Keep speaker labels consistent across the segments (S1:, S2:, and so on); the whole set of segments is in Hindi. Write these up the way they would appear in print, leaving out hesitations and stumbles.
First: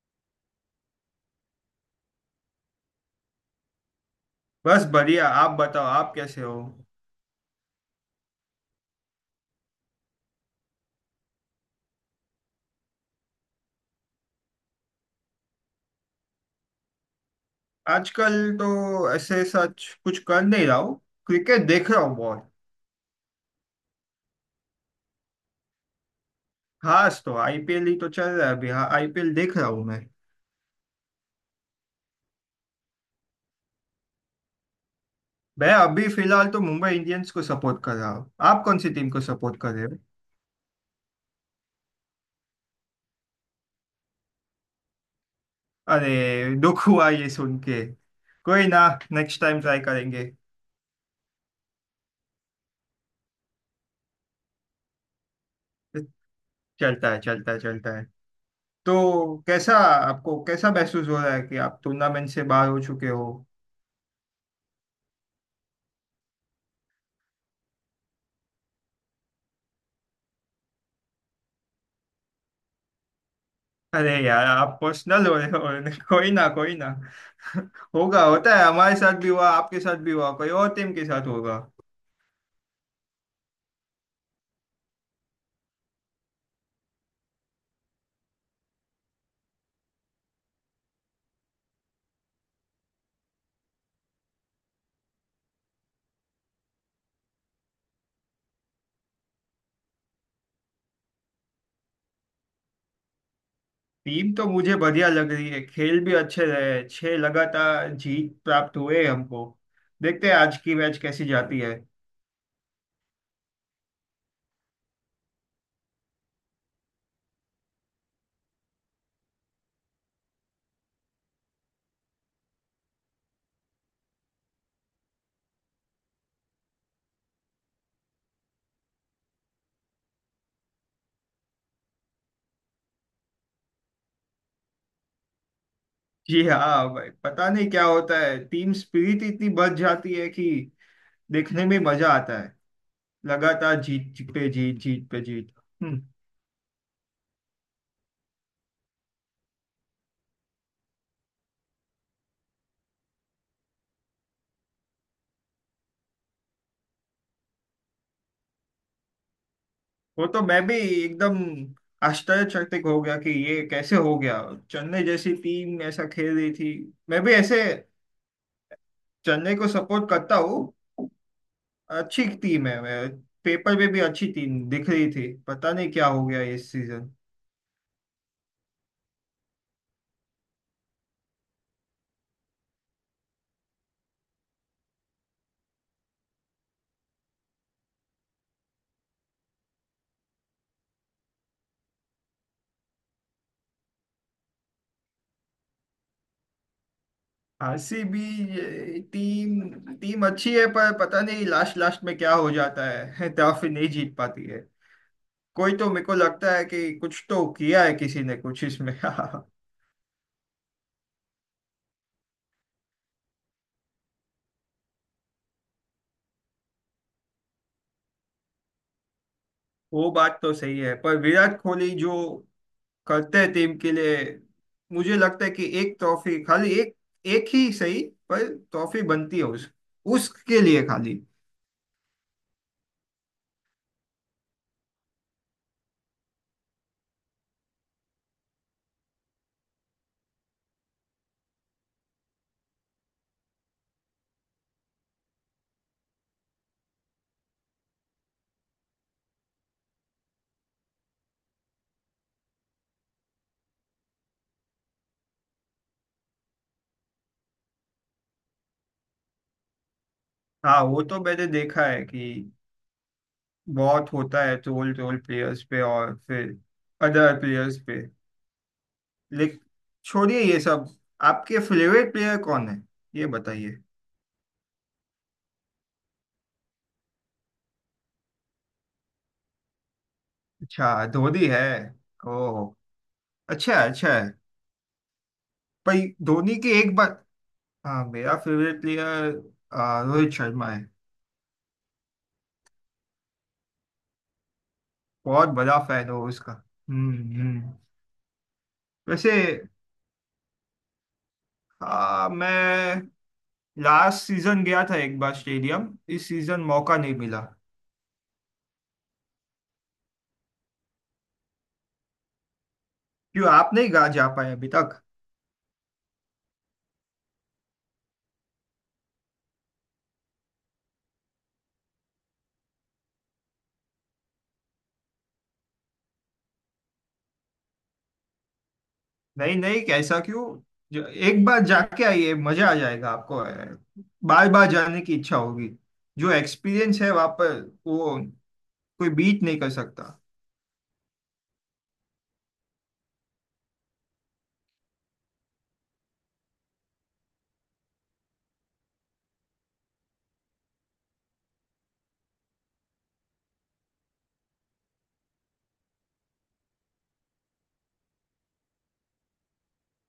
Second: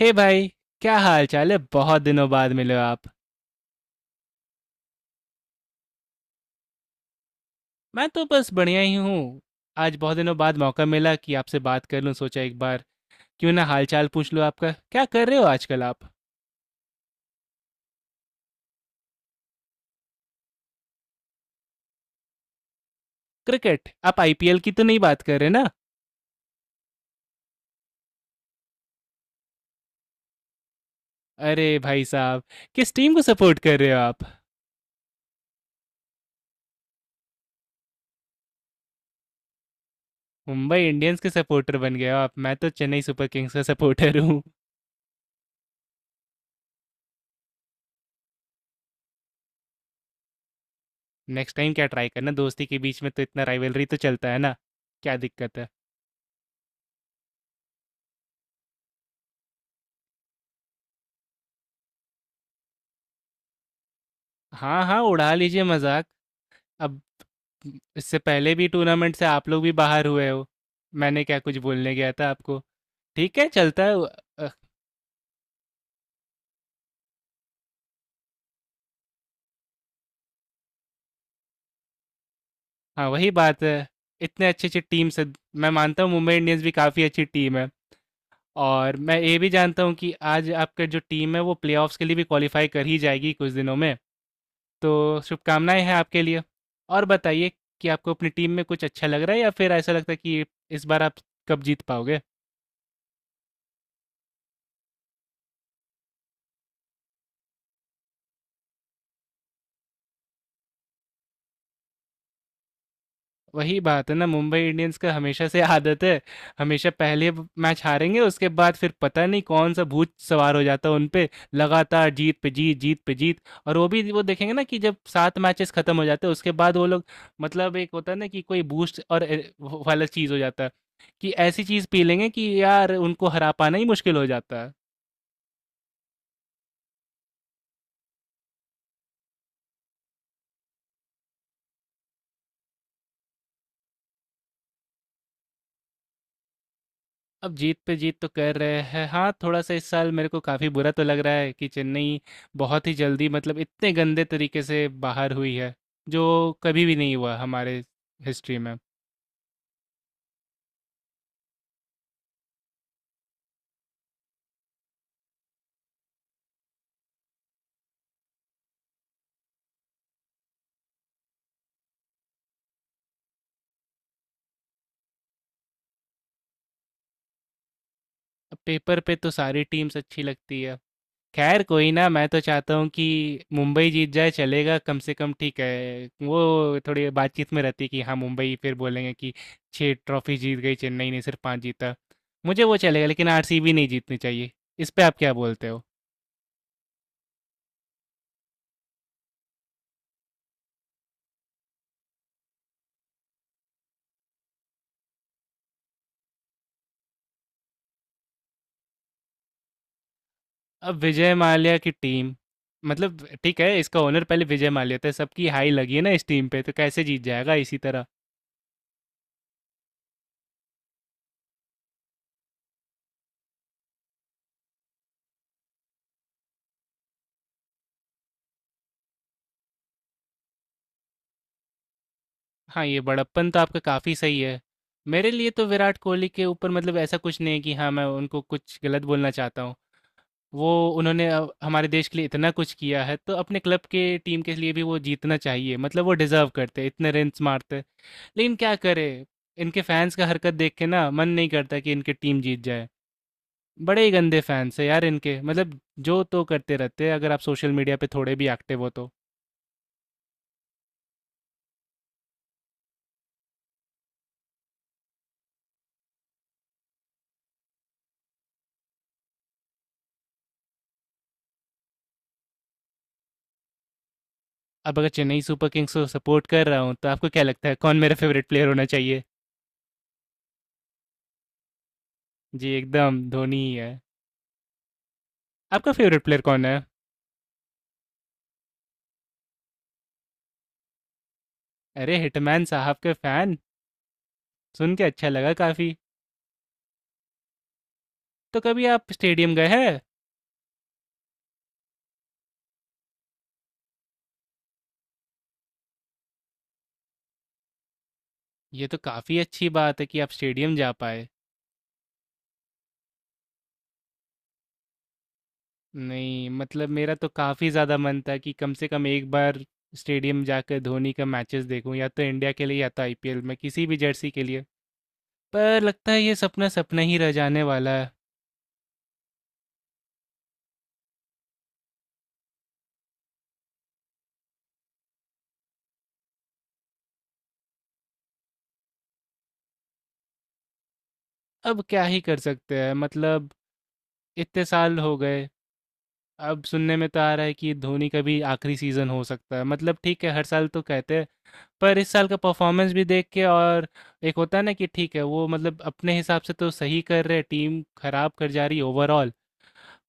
S1: हे hey भाई। क्या हाल चाल है? बहुत दिनों बाद मिले हो आप।
S2: बस बढ़िया। आप बताओ आप कैसे हो।
S1: मैं तो बस बढ़िया ही हूँ। आज बहुत दिनों बाद मौका मिला कि आपसे बात कर लूँ, सोचा एक बार क्यों ना हाल चाल पूछ लूँ आपका। क्या कर रहे हो आजकल आप?
S2: आजकल तो ऐसे सच कुछ कर नहीं रहा हूँ। क्रिकेट देख रहा हूँ बहुत।
S1: क्रिकेट, आप आईपीएल की तो नहीं बात कर रहे ना?
S2: खास तो आईपीएल ही तो चल रहा है अभी। हाँ, आईपीएल देख रहा हूँ। मैं
S1: अरे भाई साहब, किस टीम को सपोर्ट कर रहे हो आप?
S2: मैं अभी फिलहाल तो मुंबई इंडियंस को सपोर्ट कर रहा हूँ। आप कौन सी टीम को सपोर्ट कर रहे हो?
S1: मुंबई इंडियंस के सपोर्टर बन गए हो आप? मैं तो चेन्नई सुपर किंग्स का सपोर्टर हूँ।
S2: अरे दुख हुआ ये सुन के। कोई ना, नेक्स्ट टाइम ट्राई करेंगे।
S1: नेक्स्ट टाइम क्या ट्राई करना, दोस्ती के बीच में तो इतना राइवलरी तो चलता है ना। क्या दिक्कत है?
S2: चलता है, चलता है, चलता है। तो कैसा, आपको कैसा महसूस हो रहा है कि आप टूर्नामेंट से बाहर हो चुके हो?
S1: हाँ हाँ, उड़ा लीजिए मजाक। अब इससे पहले भी टूर्नामेंट से आप लोग भी बाहर हुए हो, मैंने क्या कुछ बोलने गया था आपको? ठीक है, चलता है।
S2: अरे यार
S1: अ,
S2: आप पर्सनल हो रहे हो। कोई ना, कोई ना। होगा, होता है। हमारे साथ भी हुआ, आपके साथ भी हुआ, कोई और टीम के साथ होगा।
S1: हाँ वही बात है। इतने अच्छे अच्छे टीम से, मैं मानता हूँ मुंबई इंडियंस भी काफ़ी अच्छी टीम है। और मैं ये भी जानता हूँ कि आज आपका जो टीम है वो प्लेऑफ्स के लिए भी क्वालिफाई कर ही जाएगी कुछ दिनों में, तो शुभकामनाएं हैं आपके लिए। और बताइए कि आपको अपनी टीम में कुछ अच्छा लग रहा है या फिर ऐसा लगता है कि इस बार आप कब जीत पाओगे?
S2: टीम तो मुझे बढ़िया लग रही है, खेल भी अच्छे रहे। छह लगातार जीत प्राप्त हुए हमको। देखते हैं आज की मैच कैसी जाती है।
S1: वही बात है ना, मुंबई इंडियंस का हमेशा से आदत है। हमेशा पहले मैच हारेंगे, उसके बाद फिर पता नहीं कौन सा भूत सवार हो जाता है उन पे, लगातार जीत पे जीत जीत पे जीत। और वो भी, वो देखेंगे ना कि जब सात मैचेस खत्म हो जाते हैं उसके बाद वो लोग, मतलब एक होता है ना कि कोई बूस्ट और वो वाला चीज हो जाता है, कि ऐसी चीज पी लेंगे कि यार उनको हरा पाना ही मुश्किल हो जाता है।
S2: जी हाँ भाई, पता नहीं क्या होता है। टीम स्पिरिट इतनी बढ़ जाती है कि देखने में मजा आता है। लगातार जीत पे जीत, जीत पे जीत। हम्म।
S1: अब जीत पे जीत तो कर रहे हैं हाँ थोड़ा सा। इस साल मेरे को काफ़ी बुरा तो लग रहा है कि चेन्नई बहुत ही जल्दी, मतलब इतने गंदे तरीके से बाहर हुई है जो कभी भी नहीं हुआ हमारे हिस्ट्री में।
S2: वो तो मैं भी एकदम आश्चर्यचकित हो गया कि ये कैसे हो गया। चेन्नई जैसी टीम ऐसा खेल रही थी। मैं भी ऐसे चेन्नई को सपोर्ट करता हूँ। अच्छी टीम है। मैं पेपर में भी अच्छी टीम दिख रही थी। पता नहीं क्या हो गया इस सीजन।
S1: अब पेपर पे तो सारी टीम्स अच्छी लगती है। खैर, कोई ना, मैं तो चाहता हूँ कि मुंबई जीत जाए, चलेगा कम से कम। ठीक है, वो थोड़ी बातचीत में रहती है कि हाँ मुंबई, फिर बोलेंगे कि छः ट्रॉफी जीत गई, चेन्नई ने सिर्फ पाँच जीता। मुझे वो चलेगा, लेकिन आरसीबी नहीं जीतनी चाहिए। इस पे आप क्या बोलते हो?
S2: आरसीबी टीम टीम अच्छी है, पर पता नहीं लास्ट लास्ट में क्या हो जाता है। ट्रॉफी नहीं जीत पाती है। कोई, तो मेरे को लगता है कि कुछ तो किया है किसी ने कुछ इसमें।
S1: अब विजय माल्या की टीम, मतलब ठीक है, इसका ओनर पहले विजय माल्या था, सबकी हाई लगी है ना इस टीम पे, तो कैसे जीत जाएगा इसी तरह।
S2: वो बात तो सही है, पर विराट कोहली जो करते हैं टीम के लिए, मुझे लगता है कि एक ट्रॉफी, खाली एक, एक ही सही, पर ट्रॉफी बनती है उस उसके लिए खाली।
S1: हाँ, ये बड़प्पन तो आपका काफ़ी सही है। मेरे लिए तो विराट कोहली के ऊपर मतलब ऐसा कुछ नहीं है कि हाँ मैं उनको कुछ गलत बोलना चाहता हूँ। वो, उन्होंने अब हमारे देश के लिए इतना कुछ किया है तो अपने क्लब के, टीम के लिए भी वो जीतना चाहिए, मतलब वो डिजर्व करते, इतने रन मारते। लेकिन क्या करे, इनके फैंस का हरकत देख के ना मन नहीं करता कि इनकी टीम जीत जाए। बड़े ही गंदे फैंस है यार इनके, मतलब जो तो करते रहते हैं अगर आप सोशल मीडिया पे थोड़े भी एक्टिव हो तो।
S2: हाँ, वो तो मैंने देखा है कि बहुत होता है। ट्रोल, ट्रोल प्लेयर्स पे और फिर अदर प्लेयर्स पे। लेकिन छोड़िए ये सब। आपके फेवरेट प्लेयर कौन है, ये बताइए?
S1: अब अगर चेन्नई सुपर किंग्स को सपोर्ट कर रहा हूँ तो आपको क्या लगता है कौन मेरा फेवरेट प्लेयर होना चाहिए?
S2: अच्छा, धोनी है।
S1: जी,
S2: ओह,
S1: एकदम धोनी ही
S2: अच्छा
S1: है।
S2: है, अच्छा है।
S1: आपका
S2: पर
S1: फेवरेट प्लेयर
S2: धोनी
S1: कौन
S2: की
S1: है?
S2: एक बात। हाँ, मेरा फेवरेट प्लेयर रोहित शर्मा है।
S1: अरे हिटमैन साहब के फैन, सुन के अच्छा
S2: बहुत
S1: लगा
S2: बड़ा
S1: काफ़ी।
S2: फैन हो उसका। हम्म,
S1: तो कभी आप
S2: वैसे
S1: स्टेडियम गए हैं?
S2: हाँ, मैं लास्ट सीजन गया था एक बार स्टेडियम। इस सीजन मौका नहीं मिला।
S1: ये तो काफ़ी अच्छी बात है कि आप स्टेडियम जा पाए।
S2: क्यों, आप नहीं गा जा पाए अभी तक?
S1: नहीं, मतलब मेरा तो काफ़ी ज़्यादा मन था कि कम से कम एक बार स्टेडियम जाकर धोनी का मैचेस देखूं, या तो इंडिया के लिए या तो आईपीएल में किसी भी जर्सी के लिए। पर लगता है ये सपना सपना ही रह जाने वाला है।
S2: नहीं नहीं, कैसा क्यों। एक बार जाके आइए, मजा आ जाएगा आपको। बार बार जाने की इच्छा होगी। जो एक्सपीरियंस है वहां पर, वो कोई बीट नहीं कर सकता।
S1: अब क्या ही कर सकते हैं, मतलब इतने साल हो गए। अब सुनने में तो आ रहा है कि धोनी का भी आखिरी सीज़न हो सकता है, मतलब ठीक है हर साल तो कहते हैं, पर इस साल का परफॉर्मेंस भी देख के। और एक होता है ना कि ठीक है वो मतलब अपने हिसाब से तो सही कर रहे, टीम खराब कर जा रही ओवरऑल।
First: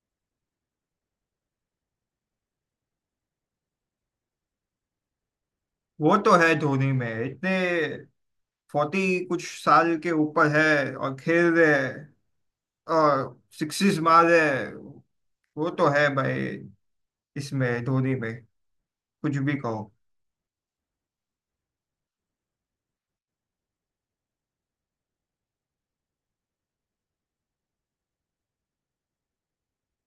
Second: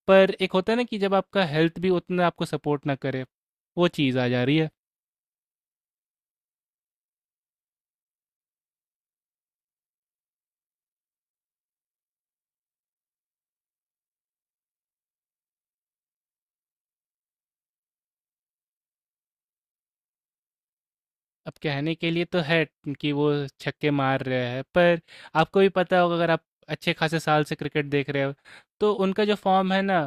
S1: पर एक होता है ना कि जब आपका हेल्थ भी उतना आपको सपोर्ट ना करे, वो चीज़ आ जा रही है।
S2: वो तो है, धोनी में इतने 40 कुछ साल के ऊपर है और खेल रहे हैं और सिक्सिस मारे। वो तो है भाई, इसमें धोनी में कुछ भी कहो।
S1: अब कहने के लिए तो है कि वो छक्के मार रहे हैं, पर आपको भी पता होगा, अगर आप अच्छे खासे साल से क्रिकेट देख रहे हो, तो उनका जो फॉर्म है ना,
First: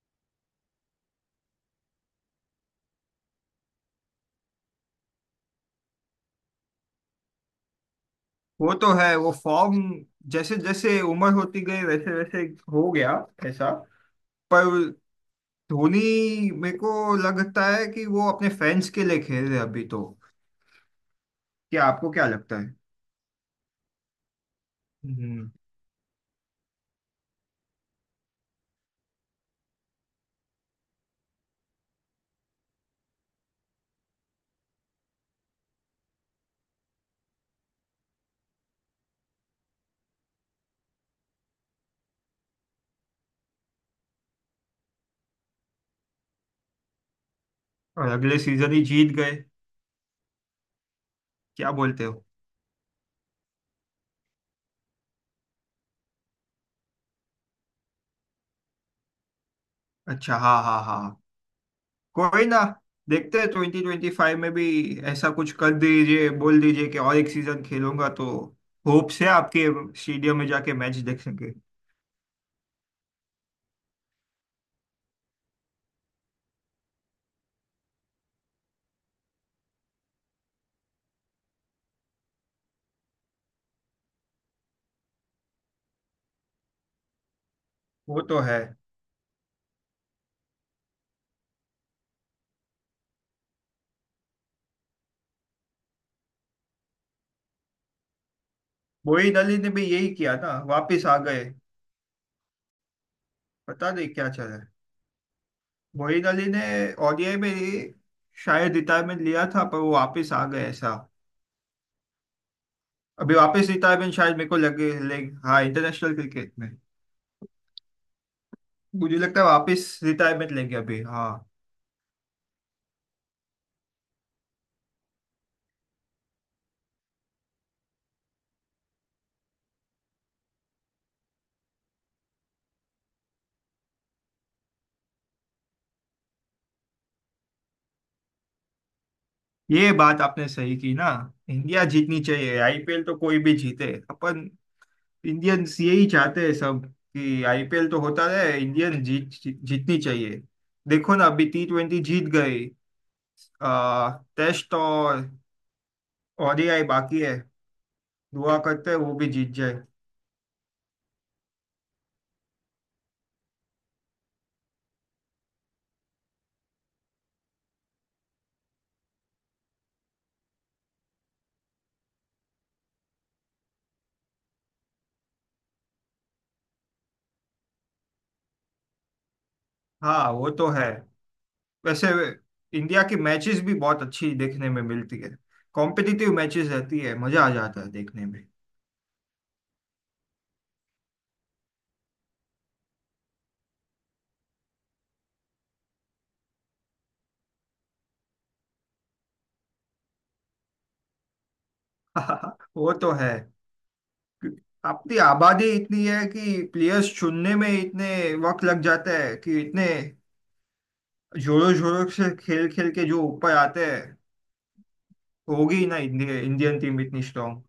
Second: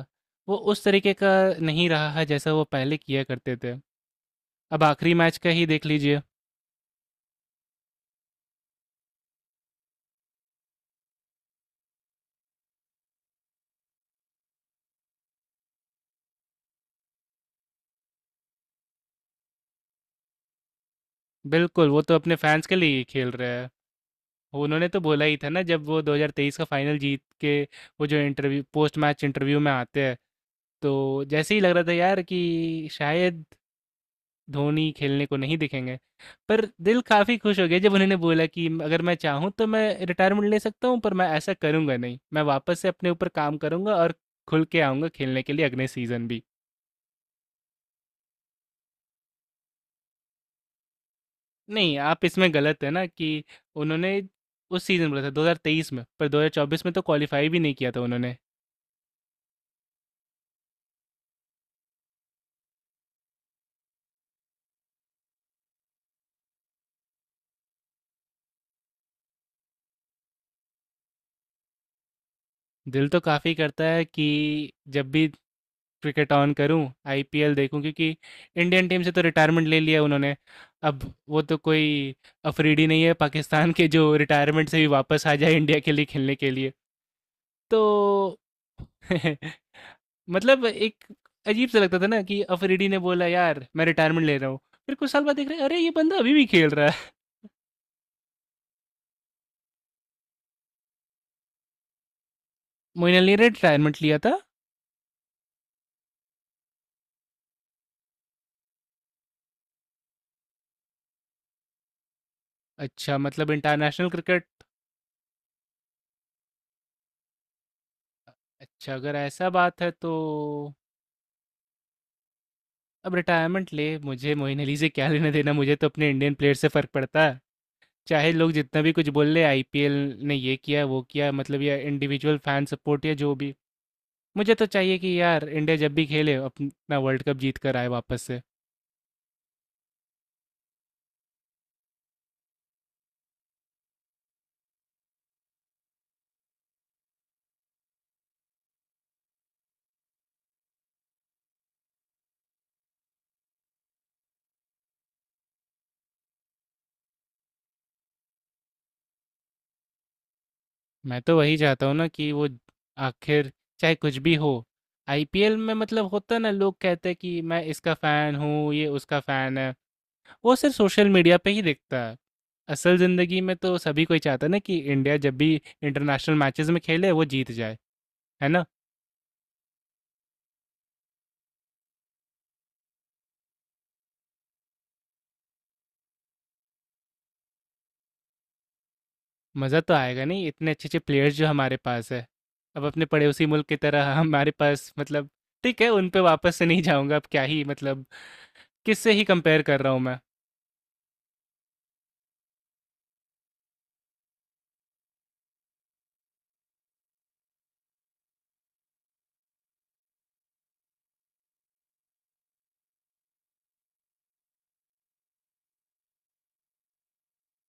S1: वो उस तरीके का नहीं रहा है जैसा वो पहले किया करते थे। अब आखिरी मैच का ही देख लीजिए।
S2: वो तो है वो फॉर्म, जैसे जैसे उम्र होती गई वैसे वैसे हो गया ऐसा। पर धोनी, मेरे को लगता है कि वो अपने फैंस के लिए खेल रहे अभी तो। क्या
S1: बिल्कुल, वो
S2: आपको
S1: तो
S2: क्या
S1: अपने
S2: लगता
S1: फैंस
S2: है?
S1: के लिए ही खेल रहे हैं। वो उन्होंने तो बोला ही
S2: हम्म।
S1: था ना, जब वो 2023 का फाइनल जीत के, वो जो इंटरव्यू, पोस्ट मैच इंटरव्यू में आते हैं, तो जैसे ही लग रहा था यार कि शायद धोनी खेलने को नहीं दिखेंगे। पर दिल काफ़ी खुश हो गया जब उन्होंने बोला कि अगर मैं चाहूँ तो मैं रिटायरमेंट ले सकता हूँ, पर मैं ऐसा करूँगा नहीं, मैं वापस से अपने ऊपर काम करूँगा और खुल के आऊँगा खेलने के लिए अगले सीज़न भी।
S2: और अगले सीजन ही जीत गए, क्या
S1: नहीं,
S2: बोलते
S1: आप
S2: हो?
S1: इसमें गलत है ना, कि उन्होंने उस सीज़न बोला था 2023 में, पर 2024 में तो क्वालिफाई भी नहीं किया था उन्होंने।
S2: अच्छा, हाँ हाँ हाँ। कोई ना, देखते हैं 2025 में भी ऐसा कुछ कर दीजिए। बोल दीजिए कि और एक सीजन खेलूंगा, तो होप से आपके स्टेडियम में जाके मैच देखेंगे।
S1: दिल तो काफ़ी करता है कि जब भी क्रिकेट ऑन करूं आईपीएल देखूं, क्योंकि इंडियन टीम से तो रिटायरमेंट ले लिया उन्होंने। अब वो तो कोई अफरीदी नहीं है पाकिस्तान के जो रिटायरमेंट से भी वापस आ जाए इंडिया के लिए खेलने के लिए। तो
S2: वो तो है।
S1: मतलब एक अजीब सा लगता था ना कि अफरीदी ने बोला यार मैं रिटायरमेंट ले रहा हूँ, फिर कुछ साल बाद देख रहे हैं, अरे ये बंदा अभी भी खेल रहा है।
S2: मोइन अली ने भी यही किया ना, वापस आ गए।
S1: मोइन अली ने
S2: पता
S1: रिटायरमेंट
S2: नहीं
S1: लिया
S2: क्या
S1: था।
S2: चला है। मोइन अली ने ओडीआई में ही शायद रिटायरमेंट लिया था, पर वो वापस आ गए ऐसा।
S1: अच्छा,
S2: अभी
S1: मतलब
S2: वापस
S1: इंटरनेशनल
S2: रिटायरमेंट शायद
S1: क्रिकेट।
S2: मेरे को लगे ले। हाँ, इंटरनेशनल क्रिकेट में
S1: अच्छा, अगर
S2: मुझे लगता है
S1: ऐसा बात है
S2: वापस
S1: तो
S2: रिटायरमेंट लेंगे अभी, हाँ।
S1: अब रिटायरमेंट ले, मुझे मोइन अली से क्या लेना देना, मुझे तो अपने इंडियन प्लेयर से फ़र्क पड़ता है। चाहे लोग जितना भी कुछ बोल ले आईपीएल ने ये किया वो किया, मतलब या इंडिविजुअल फैन सपोर्ट या जो भी, मुझे तो चाहिए कि यार इंडिया जब भी खेले अपना वर्ल्ड कप जीत कर आए वापस से।
S2: ये बात आपने सही की ना। इंडिया जीतनी चाहिए, आईपीएल तो कोई भी जीते अपन। इंडियंस यही चाहते हैं सब, कि आईपीएल तो होता रहे, इंडियन जीत जीतनी चाहिए। देखो ना, अभी T20 जीत गई। आ, टेस्ट और ओडीआई बाकी है। दुआ करते हैं वो भी जीत जाए।
S1: मैं तो वही चाहता हूँ ना कि वो, आखिर चाहे कुछ भी हो, आईपीएल में मतलब होता ना, लोग कहते हैं कि मैं इसका फ़ैन हूँ, ये उसका फ़ैन है, वो सिर्फ सोशल मीडिया पे ही दिखता है। असल ज़िंदगी में तो सभी कोई चाहता है ना कि इंडिया जब भी इंटरनेशनल मैचेस में खेले वो जीत जाए, है ना।
S2: हाँ, वो तो है। वैसे इंडिया की मैचेस भी बहुत अच्छी देखने में मिलती है। कॉम्पिटिटिव मैचेस रहती है, मजा आ जाता है देखने में।
S1: मज़ा तो आएगा नहीं, इतने अच्छे अच्छे प्लेयर्स जो हमारे पास है। अब अपने पड़ोसी मुल्क की तरह हमारे पास, मतलब ठीक है, उन पे वापस से नहीं जाऊंगा, अब क्या ही, मतलब किससे ही कंपेयर कर रहा हूँ मैं।
S2: वो तो है। अपनी आबादी इतनी है कि प्लेयर्स चुनने में इतने वक्त लग जाता है, कि इतने जोरों जोरों से खेल खेल के जो ऊपर आते हैं, होगी ही ना इंडिया इंडियन टीम इतनी स्ट्रांग।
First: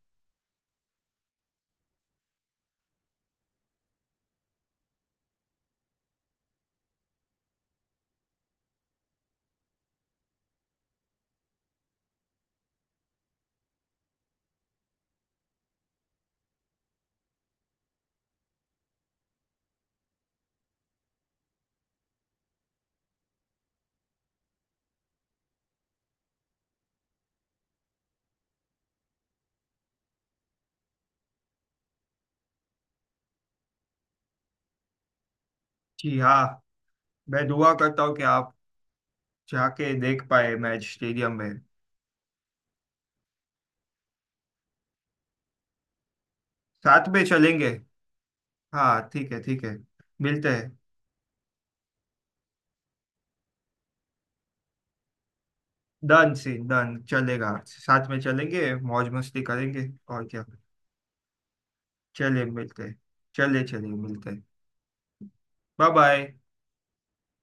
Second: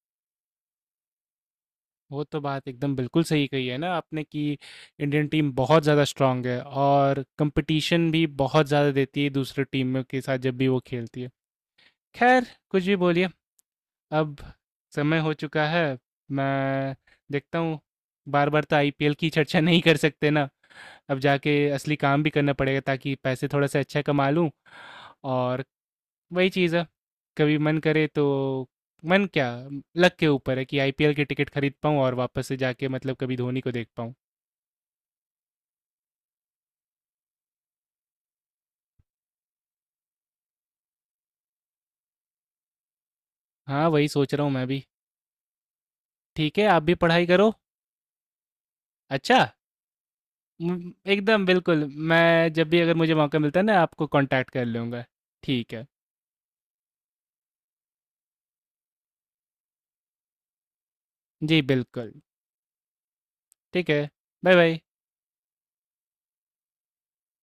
S1: वो तो बात एकदम बिल्कुल सही कही है ना आपने कि इंडियन टीम बहुत ज़्यादा स्ट्रांग है और कंपटीशन भी बहुत ज़्यादा देती है दूसरे टीमों के साथ जब भी वो खेलती है। खैर, कुछ भी बोलिए, अब समय हो चुका है। मैं देखता हूँ, बार-बार तो आईपीएल की चर्चा नहीं कर सकते ना। अब जाके असली काम भी करना पड़ेगा ताकि पैसे थोड़ा-सा अच्छा कमा लूँ। और वही चीज़ है, कभी मन करे तो, मन क्या, लक के ऊपर है कि आईपीएल की टिकट खरीद पाऊँ और वापस से जाके मतलब कभी धोनी को देख पाऊँ।
S2: जी हाँ, मैं दुआ करता हूँ कि आप जाके देख पाए मैच स्टेडियम में।
S1: हाँ, वही सोच रहा हूँ मैं भी। ठीक है, आप भी
S2: साथ में
S1: पढ़ाई करो।
S2: चलेंगे। हाँ ठीक
S1: अच्छा,
S2: है, ठीक है। मिलते हैं।
S1: एकदम बिल्कुल। मैं जब भी, अगर मुझे मौका मिलता है ना, आपको कॉन्टैक्ट कर लूँगा। ठीक है।
S2: डन सी डन, चलेगा साथ में चलेंगे, मौज मस्ती करेंगे और क्या।
S1: जी, बिल्कुल।
S2: चलिए, मिलते हैं। चलिए,
S1: ठीक
S2: चलिए
S1: है।
S2: मिलते हैं।
S1: Bye bye.
S2: Bye bye.